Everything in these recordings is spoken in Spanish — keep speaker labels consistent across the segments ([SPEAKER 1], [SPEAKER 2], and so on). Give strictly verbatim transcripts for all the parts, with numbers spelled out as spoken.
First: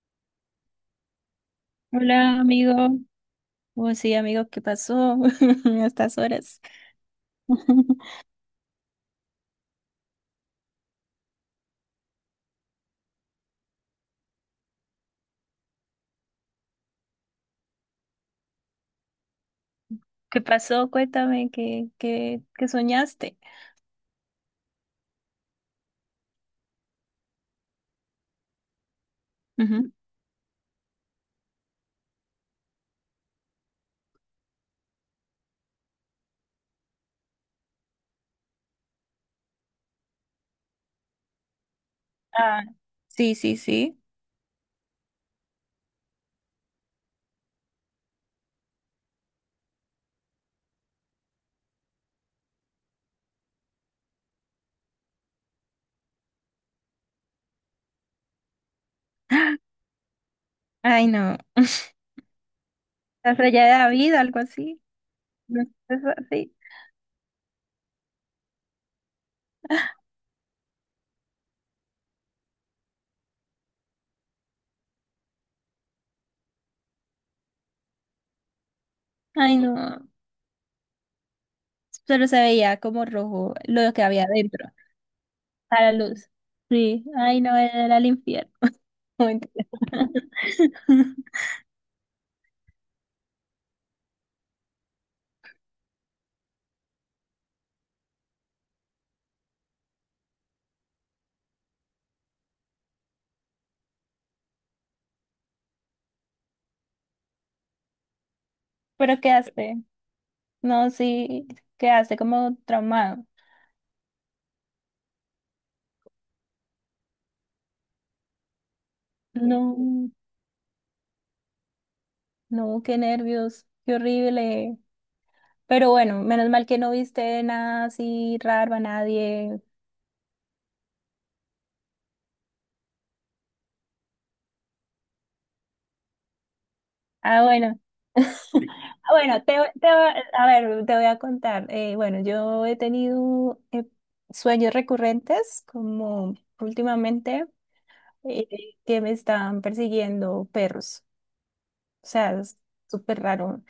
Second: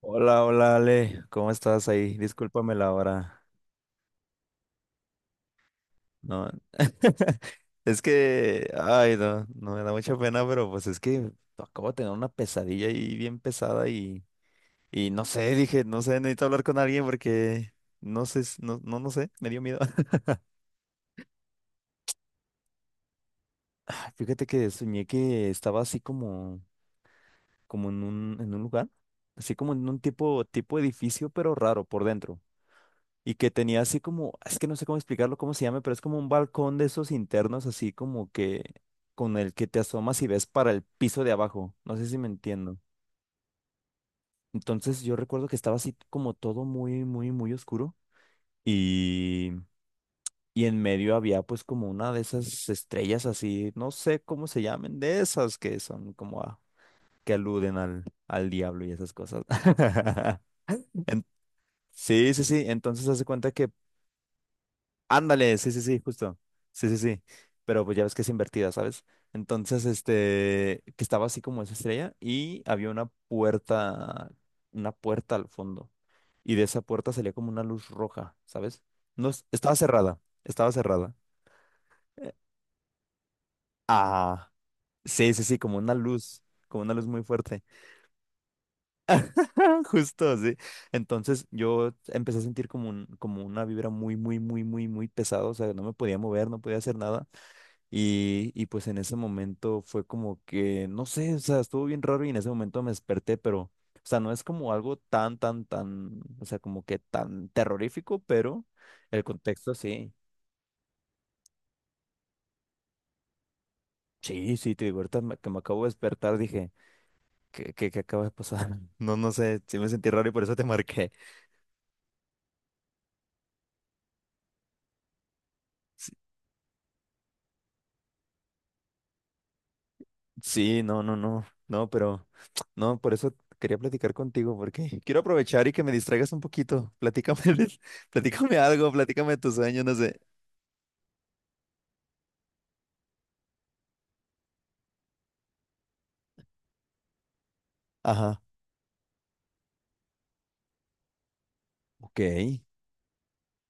[SPEAKER 1] Hola, hola Ale, ¿cómo estás ahí?
[SPEAKER 2] Hola,
[SPEAKER 1] Discúlpame la
[SPEAKER 2] amigo.
[SPEAKER 1] hora.
[SPEAKER 2] Oh, sí, amigo, ¿qué pasó a estas
[SPEAKER 1] No,
[SPEAKER 2] horas?
[SPEAKER 1] es que, ay, no no me da mucha pena, pero pues es que acabo de tener una pesadilla ahí bien pesada y, y no sé, dije, no sé, necesito hablar con alguien porque no sé, s- no, no, no sé, me dio miedo.
[SPEAKER 2] ¿Qué pasó? Cuéntame, ¿qué, qué, ¿qué soñaste?
[SPEAKER 1] Fíjate que soñé que estaba así como, como en un, en un lugar, así como en
[SPEAKER 2] Ujú.
[SPEAKER 1] un tipo, tipo edificio, pero raro por dentro. Y que tenía así como, es que no sé cómo explicarlo, cómo se llama, pero es como un balcón de esos internos, así como que con el que te asomas y ves para el piso de abajo. No sé si me
[SPEAKER 2] Ah,
[SPEAKER 1] entiendo.
[SPEAKER 2] sí, sí, sí.
[SPEAKER 1] Entonces yo recuerdo que estaba así como todo muy, muy, muy oscuro y, y en medio había pues como una de esas estrellas así, no sé cómo se llamen, de esas que son como a- que aluden al, al diablo y esas cosas.
[SPEAKER 2] Ay,
[SPEAKER 1] En-
[SPEAKER 2] no.
[SPEAKER 1] sí, sí, sí. Entonces hace
[SPEAKER 2] La
[SPEAKER 1] cuenta
[SPEAKER 2] raya
[SPEAKER 1] que
[SPEAKER 2] de David, algo así.
[SPEAKER 1] ándale,
[SPEAKER 2] No,
[SPEAKER 1] sí, sí, sí,
[SPEAKER 2] eso
[SPEAKER 1] justo.
[SPEAKER 2] así.
[SPEAKER 1] Sí, sí, sí. Pero pues ya ves que es invertida, ¿sabes? Entonces, este, que estaba así como esa estrella y había una puerta, una puerta al fondo. Y de esa puerta salía como una luz roja, ¿sabes? No, es-
[SPEAKER 2] Ay, no.
[SPEAKER 1] estaba cerrada, estaba cerrada.
[SPEAKER 2] Solo
[SPEAKER 1] Eh,
[SPEAKER 2] se veía como rojo lo que había
[SPEAKER 1] Ah,
[SPEAKER 2] dentro,
[SPEAKER 1] sí, sí, sí, como
[SPEAKER 2] a la
[SPEAKER 1] una
[SPEAKER 2] luz.
[SPEAKER 1] luz, como una
[SPEAKER 2] Sí,
[SPEAKER 1] luz muy
[SPEAKER 2] ay, no,
[SPEAKER 1] fuerte.
[SPEAKER 2] era el infierno. No, mentira.
[SPEAKER 1] Justo, sí. Entonces yo empecé a sentir como un, como una vibra muy, muy, muy, muy, muy pesada. O sea, no me podía mover, no podía hacer nada. Y, y pues en ese momento fue como que, no sé, o sea, estuvo bien raro y en ese momento me desperté, pero, o sea, no es como algo tan, tan, tan, o sea, como que tan terrorífico, pero
[SPEAKER 2] Pero
[SPEAKER 1] el
[SPEAKER 2] ¿qué
[SPEAKER 1] contexto
[SPEAKER 2] hace?
[SPEAKER 1] sí.
[SPEAKER 2] No, sí, ¿qué hace? Como traumado.
[SPEAKER 1] Sí, sí, te digo, ahorita me- que me acabo de despertar dije, ¿qué, qué, qué acaba de pasar? No, no sé, sí me sentí
[SPEAKER 2] No.
[SPEAKER 1] raro y por eso te marqué.
[SPEAKER 2] No, qué nervios, qué horrible. Pero
[SPEAKER 1] Sí,
[SPEAKER 2] bueno, menos mal que no viste nada así raro a nadie.
[SPEAKER 1] sí, no, no, no, no, pero, no, por eso quería platicar contigo, porque quiero aprovechar y que me distraigas un poquito. Platícame,
[SPEAKER 2] Ah, bueno.
[SPEAKER 1] platícame algo,
[SPEAKER 2] Ah,
[SPEAKER 1] platícame
[SPEAKER 2] bueno, te,
[SPEAKER 1] tus sueños,
[SPEAKER 2] te
[SPEAKER 1] no sé.
[SPEAKER 2] a ver, te voy a contar. Eh, bueno, yo he tenido eh, sueños recurrentes, como últimamente,
[SPEAKER 1] Ajá.
[SPEAKER 2] eh, que me están persiguiendo perros. O
[SPEAKER 1] Ok,
[SPEAKER 2] sea, es
[SPEAKER 1] ¿en
[SPEAKER 2] súper raro.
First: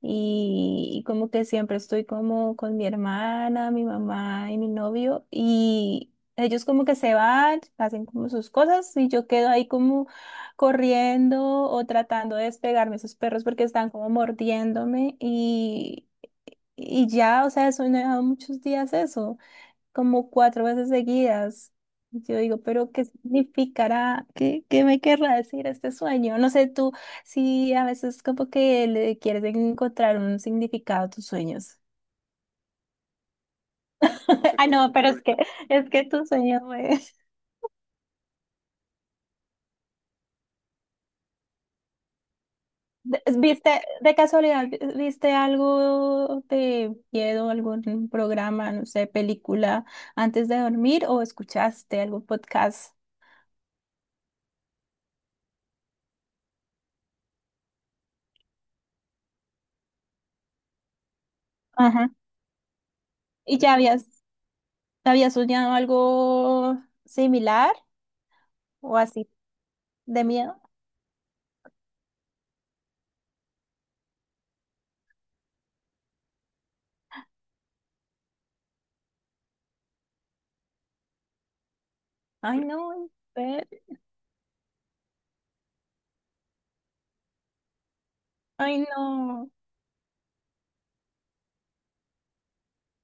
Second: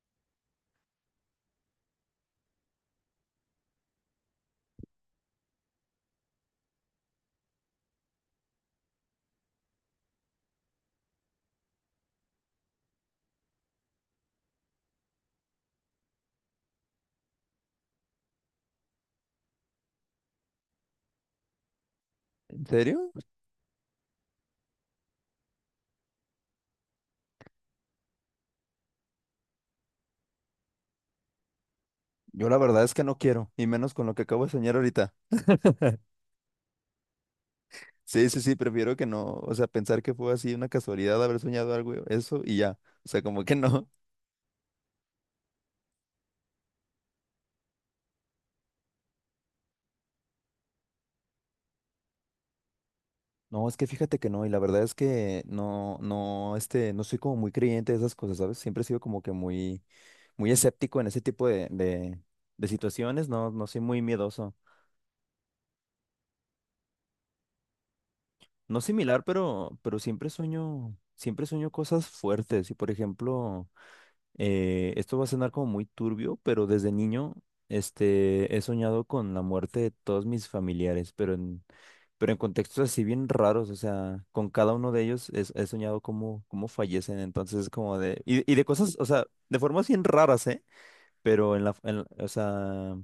[SPEAKER 2] Y, y como que siempre estoy como con mi hermana, mi mamá y mi novio. Y ellos como que se van, hacen como sus cosas y yo quedo ahí como corriendo o tratando de despegarme de esos perros porque están como mordiéndome. Y, y ya, o sea, eso me ha dado muchos días eso como cuatro veces seguidas. Yo digo, pero ¿qué
[SPEAKER 1] serio?
[SPEAKER 2] significará? ¿Qué, qué me querrá decir este sueño? No sé, tú si a veces como que le quieres encontrar un significado a tus sueños.
[SPEAKER 1] Yo la verdad es que no quiero, y menos con lo que acabo de
[SPEAKER 2] Ah,
[SPEAKER 1] soñar
[SPEAKER 2] no, pero
[SPEAKER 1] ahorita.
[SPEAKER 2] es que es que tu sueño es...
[SPEAKER 1] Sí, sí, sí, prefiero que no, o sea, pensar que fue así una casualidad haber soñado algo, eso y ya. O sea,
[SPEAKER 2] de-
[SPEAKER 1] como que
[SPEAKER 2] ¿Viste,
[SPEAKER 1] no.
[SPEAKER 2] de casualidad, viste algo de miedo, algún programa, no sé, película antes de dormir o escuchaste algún podcast?
[SPEAKER 1] No, es que fíjate que no, y la verdad es que no, no, este, no soy como muy creyente de esas cosas, ¿sabes? Siempre he sido como que muy, muy escéptico en ese tipo de,
[SPEAKER 2] Ajá.
[SPEAKER 1] de, de situaciones, no,
[SPEAKER 2] ¿Y
[SPEAKER 1] no
[SPEAKER 2] ya
[SPEAKER 1] soy muy
[SPEAKER 2] habías,
[SPEAKER 1] miedoso.
[SPEAKER 2] habías soñado algo similar?
[SPEAKER 1] No
[SPEAKER 2] O así
[SPEAKER 1] similar, pero, pero
[SPEAKER 2] de
[SPEAKER 1] siempre
[SPEAKER 2] miedo.
[SPEAKER 1] sueño, siempre sueño cosas fuertes, y por ejemplo... Eh, esto va a sonar como muy turbio, pero desde niño, este, he soñado con la muerte de todos mis familiares, pero en, pero en
[SPEAKER 2] Ay,
[SPEAKER 1] contextos así
[SPEAKER 2] no,
[SPEAKER 1] bien
[SPEAKER 2] pero-
[SPEAKER 1] raros, o sea, con cada uno de ellos es- he, soñado cómo, cómo fallecen, entonces como de, y, y de
[SPEAKER 2] ay,
[SPEAKER 1] cosas, o sea,
[SPEAKER 2] no.
[SPEAKER 1] de formas bien raras, ¿eh? Pero en la, en la- o sea,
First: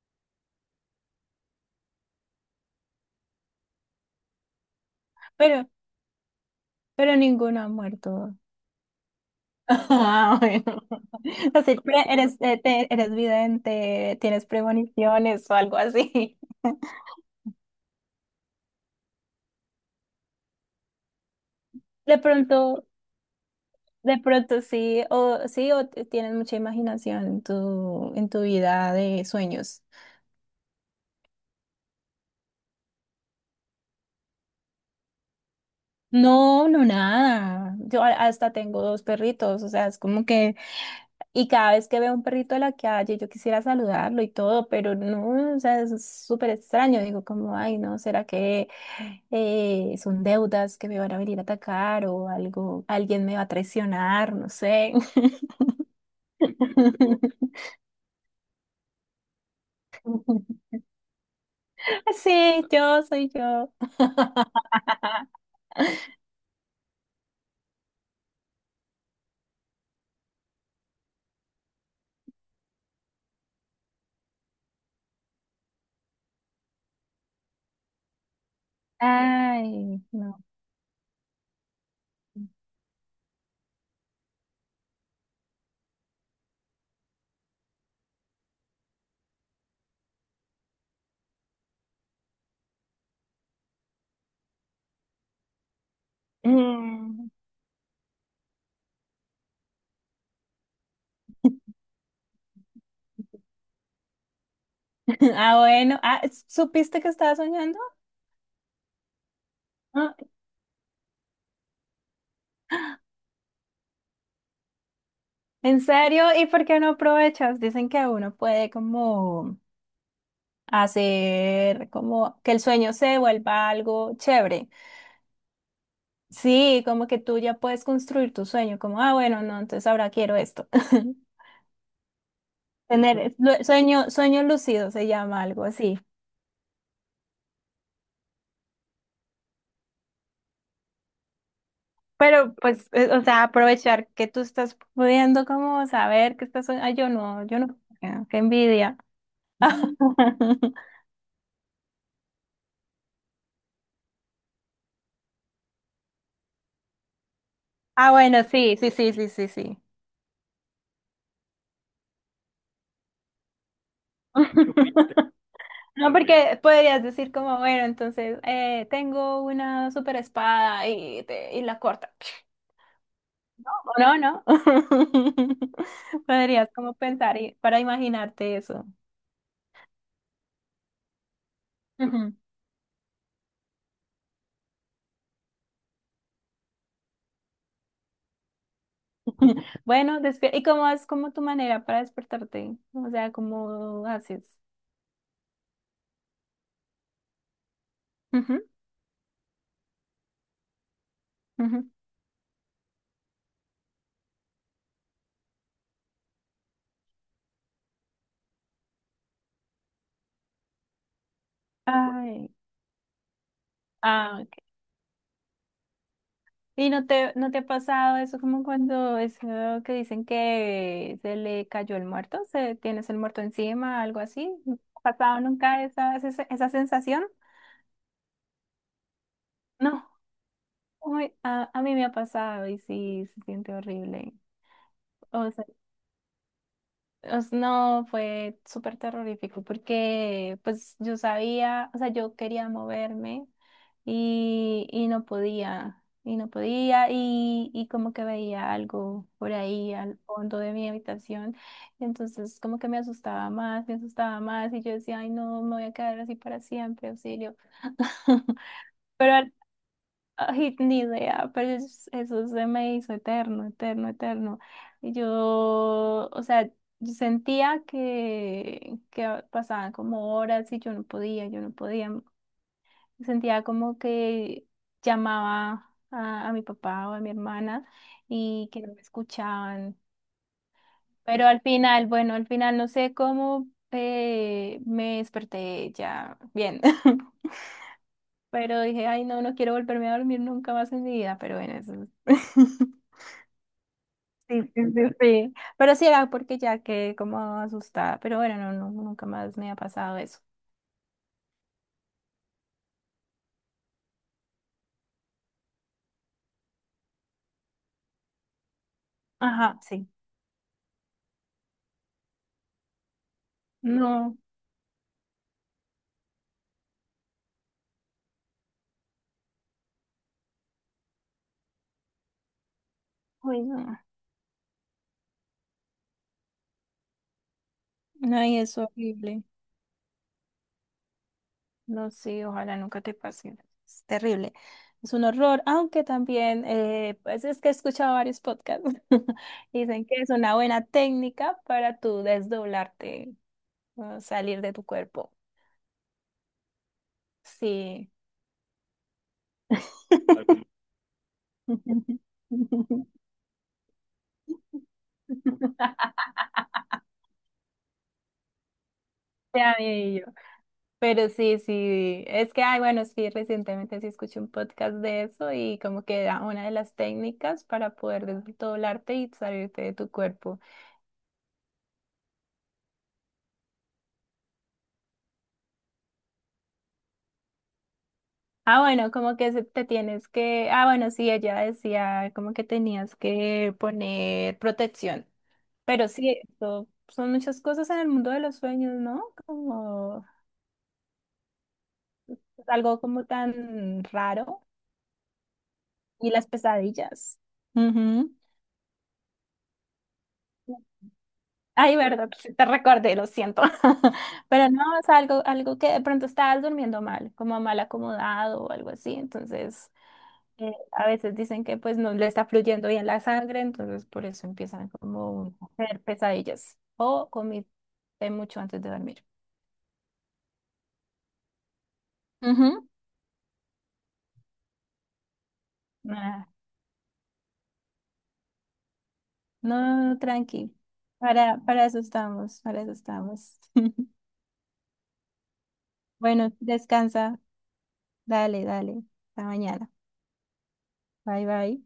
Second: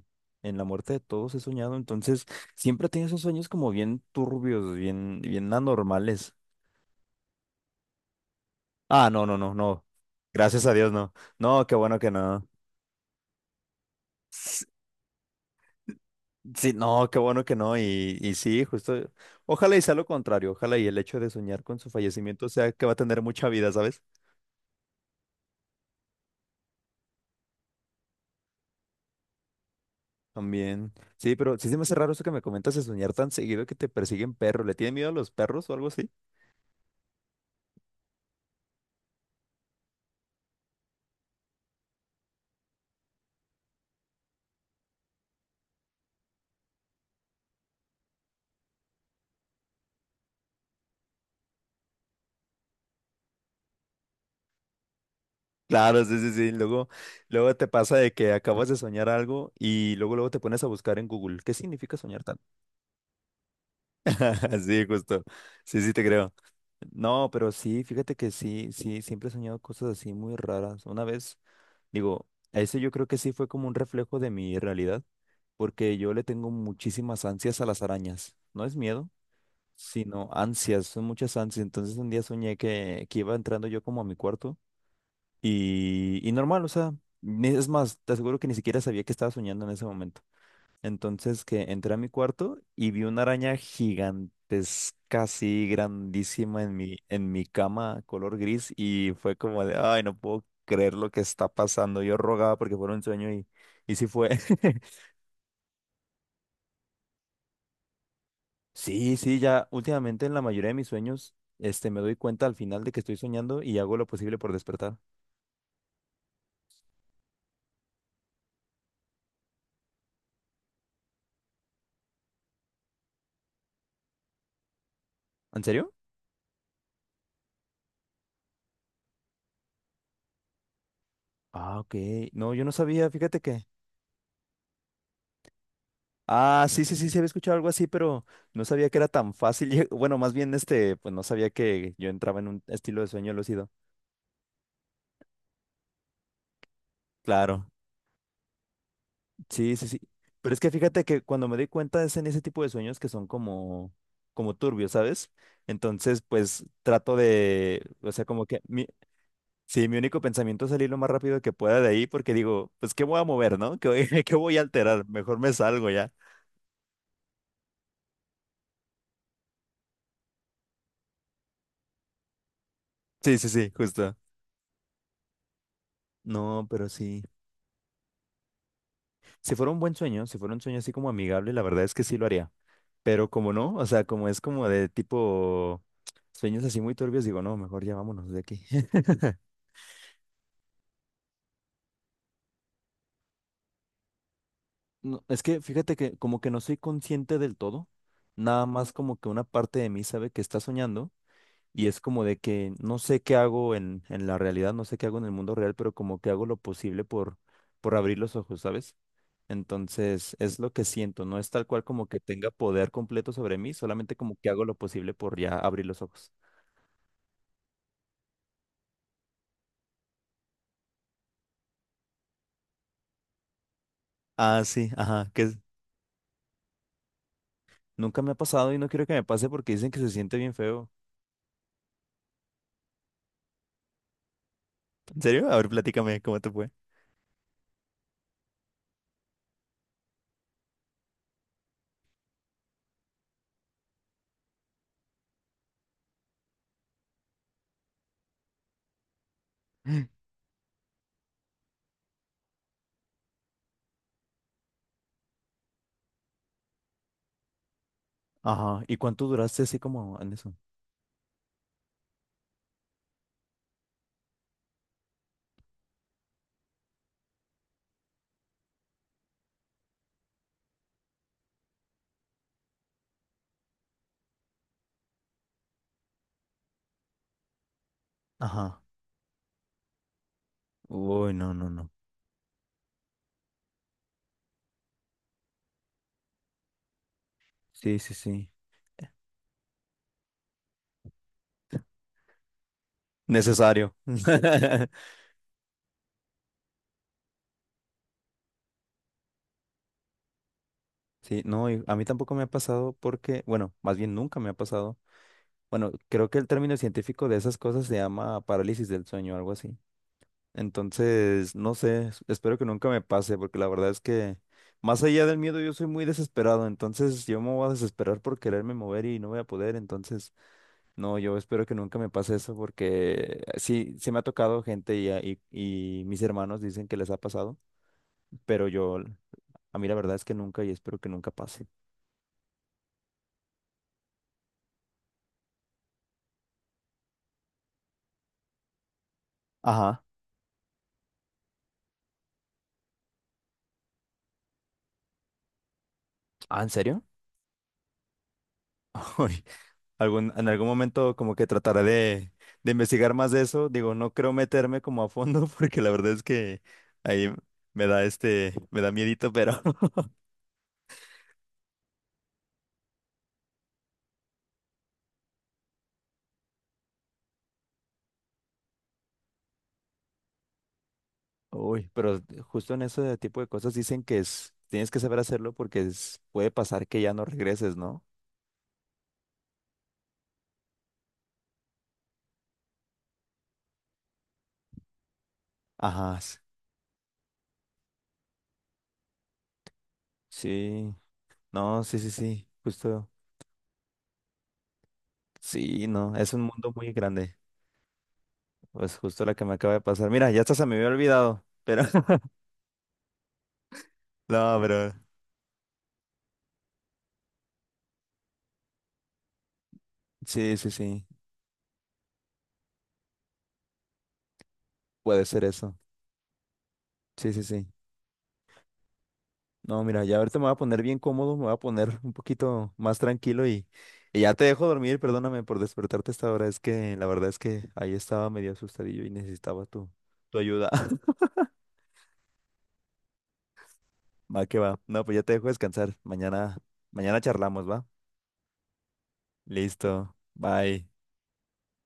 [SPEAKER 1] en la muerte de todos he soñado, entonces siempre he tenido esos sueños como bien turbios, bien, bien
[SPEAKER 2] Pero,
[SPEAKER 1] anormales.
[SPEAKER 2] pero ninguno ha muerto.
[SPEAKER 1] Ah, no, no, no, no.
[SPEAKER 2] Ah,
[SPEAKER 1] Gracias a
[SPEAKER 2] bueno.
[SPEAKER 1] Dios, no. No, qué
[SPEAKER 2] Así,
[SPEAKER 1] bueno
[SPEAKER 2] pre-
[SPEAKER 1] que
[SPEAKER 2] eres,
[SPEAKER 1] no.
[SPEAKER 2] eh, te- eres vidente, tienes premoniciones o algo así.
[SPEAKER 1] Sí, no, qué bueno que no. Y, y sí, justo. Ojalá y sea lo contrario. Ojalá y el hecho de soñar con su
[SPEAKER 2] De
[SPEAKER 1] fallecimiento sea que
[SPEAKER 2] pronto,
[SPEAKER 1] va a tener mucha vida, ¿sabes?
[SPEAKER 2] de pronto sí, o sí, o t- tienes mucha imaginación en tu, en tu vida de sueños.
[SPEAKER 1] También. Sí, pero sí se me hace raro eso que me comentas de soñar tan seguido que te persiguen perros. ¿Le tienen miedo a los perros o algo así?
[SPEAKER 2] No, no, nada. Yo a- hasta tengo dos perritos, o sea, es como que y cada vez que veo un perrito en la calle, yo quisiera saludarlo y todo, pero no, o sea, es súper extraño. Digo, como, ay, no, ¿será que eh, son deudas que me van a venir a atacar o algo, alguien me va a traicionar? No sé.
[SPEAKER 1] Claro, sí, sí, sí. Luego, luego te pasa de que acabas de soñar algo y luego, luego te pones a buscar en Google. ¿Qué significa soñar tan?
[SPEAKER 2] Sí, yo soy yo.
[SPEAKER 1] Sí, justo. Sí, sí, te creo. No, pero sí, fíjate que sí, sí, siempre he soñado cosas así muy raras. Una vez. Digo, a ese yo creo que sí fue como un reflejo de mi realidad, porque yo le tengo muchísimas ansias a las arañas. No es miedo,
[SPEAKER 2] Ay,
[SPEAKER 1] sino
[SPEAKER 2] no.
[SPEAKER 1] ansias, son muchas ansias. Entonces un día soñé que, que iba entrando yo como a mi cuarto y, y normal, o sea, ni- es más, te aseguro que ni siquiera sabía que estaba soñando en ese momento. Entonces que entré a mi cuarto y vi una araña gigantesca, así grandísima en mi,
[SPEAKER 2] Mm.
[SPEAKER 1] en mi cama, color gris, y fue como de, ay, no puedo creer lo que está pasando. Yo rogaba porque fuera un sueño y, y sí fue.
[SPEAKER 2] Ah, bueno. Ah, ¿supiste que estaba soñando?
[SPEAKER 1] Sí, sí, ya
[SPEAKER 2] Ah,
[SPEAKER 1] últimamente en la mayoría de mis sueños, este, me doy cuenta al final de que estoy soñando y hago lo posible por despertar.
[SPEAKER 2] ¿en serio? ¿Y por qué no aprovechas? Dicen que uno puede como hacer como que el sueño se vuelva algo chévere.
[SPEAKER 1] ¿En serio?
[SPEAKER 2] Sí, como que tú ya puedes construir tu sueño, como, ah, bueno, no, entonces ahora quiero esto.
[SPEAKER 1] Ah, ok. No, yo no sabía,
[SPEAKER 2] Tener
[SPEAKER 1] fíjate
[SPEAKER 2] lu-
[SPEAKER 1] que...
[SPEAKER 2] sueño, sueño lúcido se llama algo así.
[SPEAKER 1] Ah, sí, sí, sí, se había escuchado algo así, pero no sabía que era tan fácil. lle- Bueno, más bien, este, pues no sabía que yo entraba en
[SPEAKER 2] Pero
[SPEAKER 1] un
[SPEAKER 2] pues,
[SPEAKER 1] estilo de
[SPEAKER 2] eh, o
[SPEAKER 1] sueño
[SPEAKER 2] sea,
[SPEAKER 1] lúcido.
[SPEAKER 2] aprovechar que tú estás pudiendo como saber que estás soñando. Ay, yo no, yo
[SPEAKER 1] Claro,
[SPEAKER 2] no. Ah, qué envidia.
[SPEAKER 1] sí, sí, sí. Pero es que fíjate que cuando me doy cuenta es en ese tipo de sueños que son como, como turbios, ¿sabes? Entonces, pues trato de, o
[SPEAKER 2] Ah,
[SPEAKER 1] sea,
[SPEAKER 2] bueno,
[SPEAKER 1] como que
[SPEAKER 2] sí,
[SPEAKER 1] mi,
[SPEAKER 2] sí, sí, sí, sí, sí.
[SPEAKER 1] sí, mi único pensamiento es salir lo más rápido que pueda de ahí, porque digo, pues, ¿qué voy a mover, no? ¿Qué, voy- qué voy a alterar? Mejor me salgo ya.
[SPEAKER 2] No, porque podrías decir como, bueno, entonces eh, tengo una super espada y, te- y la corta.
[SPEAKER 1] Sí, sí, sí,
[SPEAKER 2] O
[SPEAKER 1] justo.
[SPEAKER 2] no, no.
[SPEAKER 1] No,
[SPEAKER 2] Podrías
[SPEAKER 1] pero
[SPEAKER 2] como
[SPEAKER 1] sí.
[SPEAKER 2] pensar y- para imaginarte eso.
[SPEAKER 1] Si fuera un buen sueño, si fuera un sueño así como amigable, la verdad es que sí lo
[SPEAKER 2] Ujú.
[SPEAKER 1] haría. Pero como no, o sea, como es como de tipo sueños así muy turbios, digo, no, mejor ya vámonos de aquí.
[SPEAKER 2] Bueno, despi- ¿y cómo es como tu manera para despertarte? O sea, ¿cómo haces?
[SPEAKER 1] No, es que fíjate que como que no soy consciente del todo,
[SPEAKER 2] Ujú,
[SPEAKER 1] nada más como que una parte de mí sabe que está soñando
[SPEAKER 2] ujú.
[SPEAKER 1] y es como de que no sé qué hago en, en la realidad, no sé qué hago en el mundo real, pero como que hago lo posible por, por abrir los ojos, ¿sabes? Entonces, es lo que siento, no es tal cual como que
[SPEAKER 2] Ay,
[SPEAKER 1] tenga poder completo sobre mí, solamente como
[SPEAKER 2] ah,
[SPEAKER 1] que
[SPEAKER 2] ok.
[SPEAKER 1] hago lo posible por ya abrir los ojos.
[SPEAKER 2] ¿Y no te, no te ha pasado eso como cuando eso que dicen que se le cayó el muerto, se tienes el muerto encima, algo así?
[SPEAKER 1] Ah,
[SPEAKER 2] ¿No te
[SPEAKER 1] sí,
[SPEAKER 2] ha
[SPEAKER 1] ajá,
[SPEAKER 2] pasado
[SPEAKER 1] que es-
[SPEAKER 2] nunca esa, esa, esa sensación?
[SPEAKER 1] nunca me ha pasado y no quiero que me pase porque dicen que
[SPEAKER 2] No,
[SPEAKER 1] se siente bien feo.
[SPEAKER 2] uy, a, a mí me ha pasado y sí, se siente horrible.
[SPEAKER 1] ¿En serio?
[SPEAKER 2] O
[SPEAKER 1] A
[SPEAKER 2] sea,
[SPEAKER 1] ver, platícame cómo te fue.
[SPEAKER 2] Os- no, fue súper terrorífico porque pues yo sabía, o sea, yo quería moverme y, y no podía, y no podía, y, y como que veía algo por ahí al fondo de mi habitación, y entonces como que me asustaba más, me asustaba más, y yo decía, ay no, me voy a quedar así para siempre, auxilio.
[SPEAKER 1] Ajá, ¿y cuánto
[SPEAKER 2] Pero al
[SPEAKER 1] duraste así como en eso?
[SPEAKER 2] Ay, ni idea, pero es- eso se me hizo eterno, eterno, eterno. Y yo, o sea, yo sentía que, que pasaban como horas y yo no podía, yo no podía. Sentía como que llamaba a, a mi papá o a mi hermana y que
[SPEAKER 1] Ajá.
[SPEAKER 2] no me escuchaban.
[SPEAKER 1] Uy,
[SPEAKER 2] Pero
[SPEAKER 1] no,
[SPEAKER 2] al
[SPEAKER 1] no, no.
[SPEAKER 2] final, bueno, al final no sé cómo eh, me desperté ya bien.
[SPEAKER 1] Sí, sí, sí.
[SPEAKER 2] Pero dije, ay, no, no quiero volverme a dormir nunca más en mi vida, pero bueno, eso es.
[SPEAKER 1] Necesario.
[SPEAKER 2] Sí, sí, sí, sí. Pero sí era porque ya quedé como asustada. Pero bueno, no, no, nunca más me ha pasado eso.
[SPEAKER 1] Sí, no, y a mí tampoco me ha pasado porque, bueno, más bien nunca me ha pasado. Bueno, creo que el término científico de esas cosas se llama parálisis del sueño, algo así.
[SPEAKER 2] Ajá, sí.
[SPEAKER 1] Entonces, no sé, es- espero que nunca me pase, porque la verdad es que
[SPEAKER 2] No,
[SPEAKER 1] más allá del miedo yo soy muy desesperado, entonces yo me voy a desesperar por quererme mover y no voy a poder, entonces, no, yo espero que nunca me pase eso, porque
[SPEAKER 2] uy,
[SPEAKER 1] sí,
[SPEAKER 2] no.
[SPEAKER 1] sí me ha tocado gente y, a- y, y mis hermanos dicen que les ha pasado,
[SPEAKER 2] No, y
[SPEAKER 1] pero
[SPEAKER 2] es
[SPEAKER 1] yo,
[SPEAKER 2] horrible.
[SPEAKER 1] a mí la verdad es que nunca y espero que nunca pase.
[SPEAKER 2] No, sí, ojalá nunca te pase. Es terrible. Es un horror, aunque también, eh, pues es que he escuchado varios podcasts.
[SPEAKER 1] Ajá.
[SPEAKER 2] Dicen que es una buena técnica para tú desdoblarte, o salir de tu cuerpo.
[SPEAKER 1] Ah, ¿en serio?
[SPEAKER 2] Sí.
[SPEAKER 1] Uy, algún, en algún momento como que trataré de, de investigar más de eso. Digo, no creo meterme como a fondo porque la verdad es que ahí me da este, me da miedito, pero
[SPEAKER 2] Ya amé, pero sí, sí, es que, ay, bueno, sí, recientemente sí escuché un podcast de eso y como que era una de las técnicas para poder desdoblarte y salirte de tu cuerpo.
[SPEAKER 1] uy, pero justo en ese tipo de cosas dicen que es, tienes que saber hacerlo porque es- puede pasar que ya no regreses, ¿no?
[SPEAKER 2] Ah, bueno, como que se- te tienes que, ah, bueno, sí, ella decía como que tenías que poner protección. Pero
[SPEAKER 1] Ajá, s-
[SPEAKER 2] sí, eso son muchas cosas en el mundo de los sueños, ¿no? Como
[SPEAKER 1] sí, no, sí, sí, sí,
[SPEAKER 2] algo
[SPEAKER 1] justo,
[SPEAKER 2] como tan raro
[SPEAKER 1] sí, no,
[SPEAKER 2] y
[SPEAKER 1] es un
[SPEAKER 2] las
[SPEAKER 1] mundo muy grande.
[SPEAKER 2] pesadillas. Ujú.
[SPEAKER 1] Pues justo la que me acaba de pasar. Mira, ya hasta se me había olvidado, pero
[SPEAKER 2] Ay, verdad, sí, te recordé, lo siento.
[SPEAKER 1] no,
[SPEAKER 2] Pero no,
[SPEAKER 1] pero
[SPEAKER 2] es algo, algo que de pronto estabas durmiendo mal, como mal acomodado o algo así. Entonces,
[SPEAKER 1] sí, sí,
[SPEAKER 2] eh,
[SPEAKER 1] sí.
[SPEAKER 2] a veces dicen que pues no le está fluyendo bien la sangre, entonces por eso empiezan
[SPEAKER 1] Puede ser
[SPEAKER 2] como a
[SPEAKER 1] eso.
[SPEAKER 2] hacer pesadillas. O
[SPEAKER 1] Sí, sí, sí.
[SPEAKER 2] comiste mucho antes de dormir.
[SPEAKER 1] No, mira, ya ahorita me voy a poner bien cómodo, me voy a poner un poquito
[SPEAKER 2] Ujú.
[SPEAKER 1] más tranquilo y, y ya te dejo dormir. Perdóname por despertarte a esta
[SPEAKER 2] Ah,
[SPEAKER 1] hora. Es que la verdad es que ahí estaba medio asustadillo y necesitaba tu,
[SPEAKER 2] no,
[SPEAKER 1] tu ayuda.
[SPEAKER 2] tranqui. Para, para eso estamos, para eso estamos.
[SPEAKER 1] Va que va. No, pues ya te dejo descansar.
[SPEAKER 2] Bueno,
[SPEAKER 1] Mañana, mañana
[SPEAKER 2] descansa.
[SPEAKER 1] charlamos, ¿va?
[SPEAKER 2] Dale, dale. Hasta mañana.
[SPEAKER 1] Listo. Bye.
[SPEAKER 2] Bye, bye.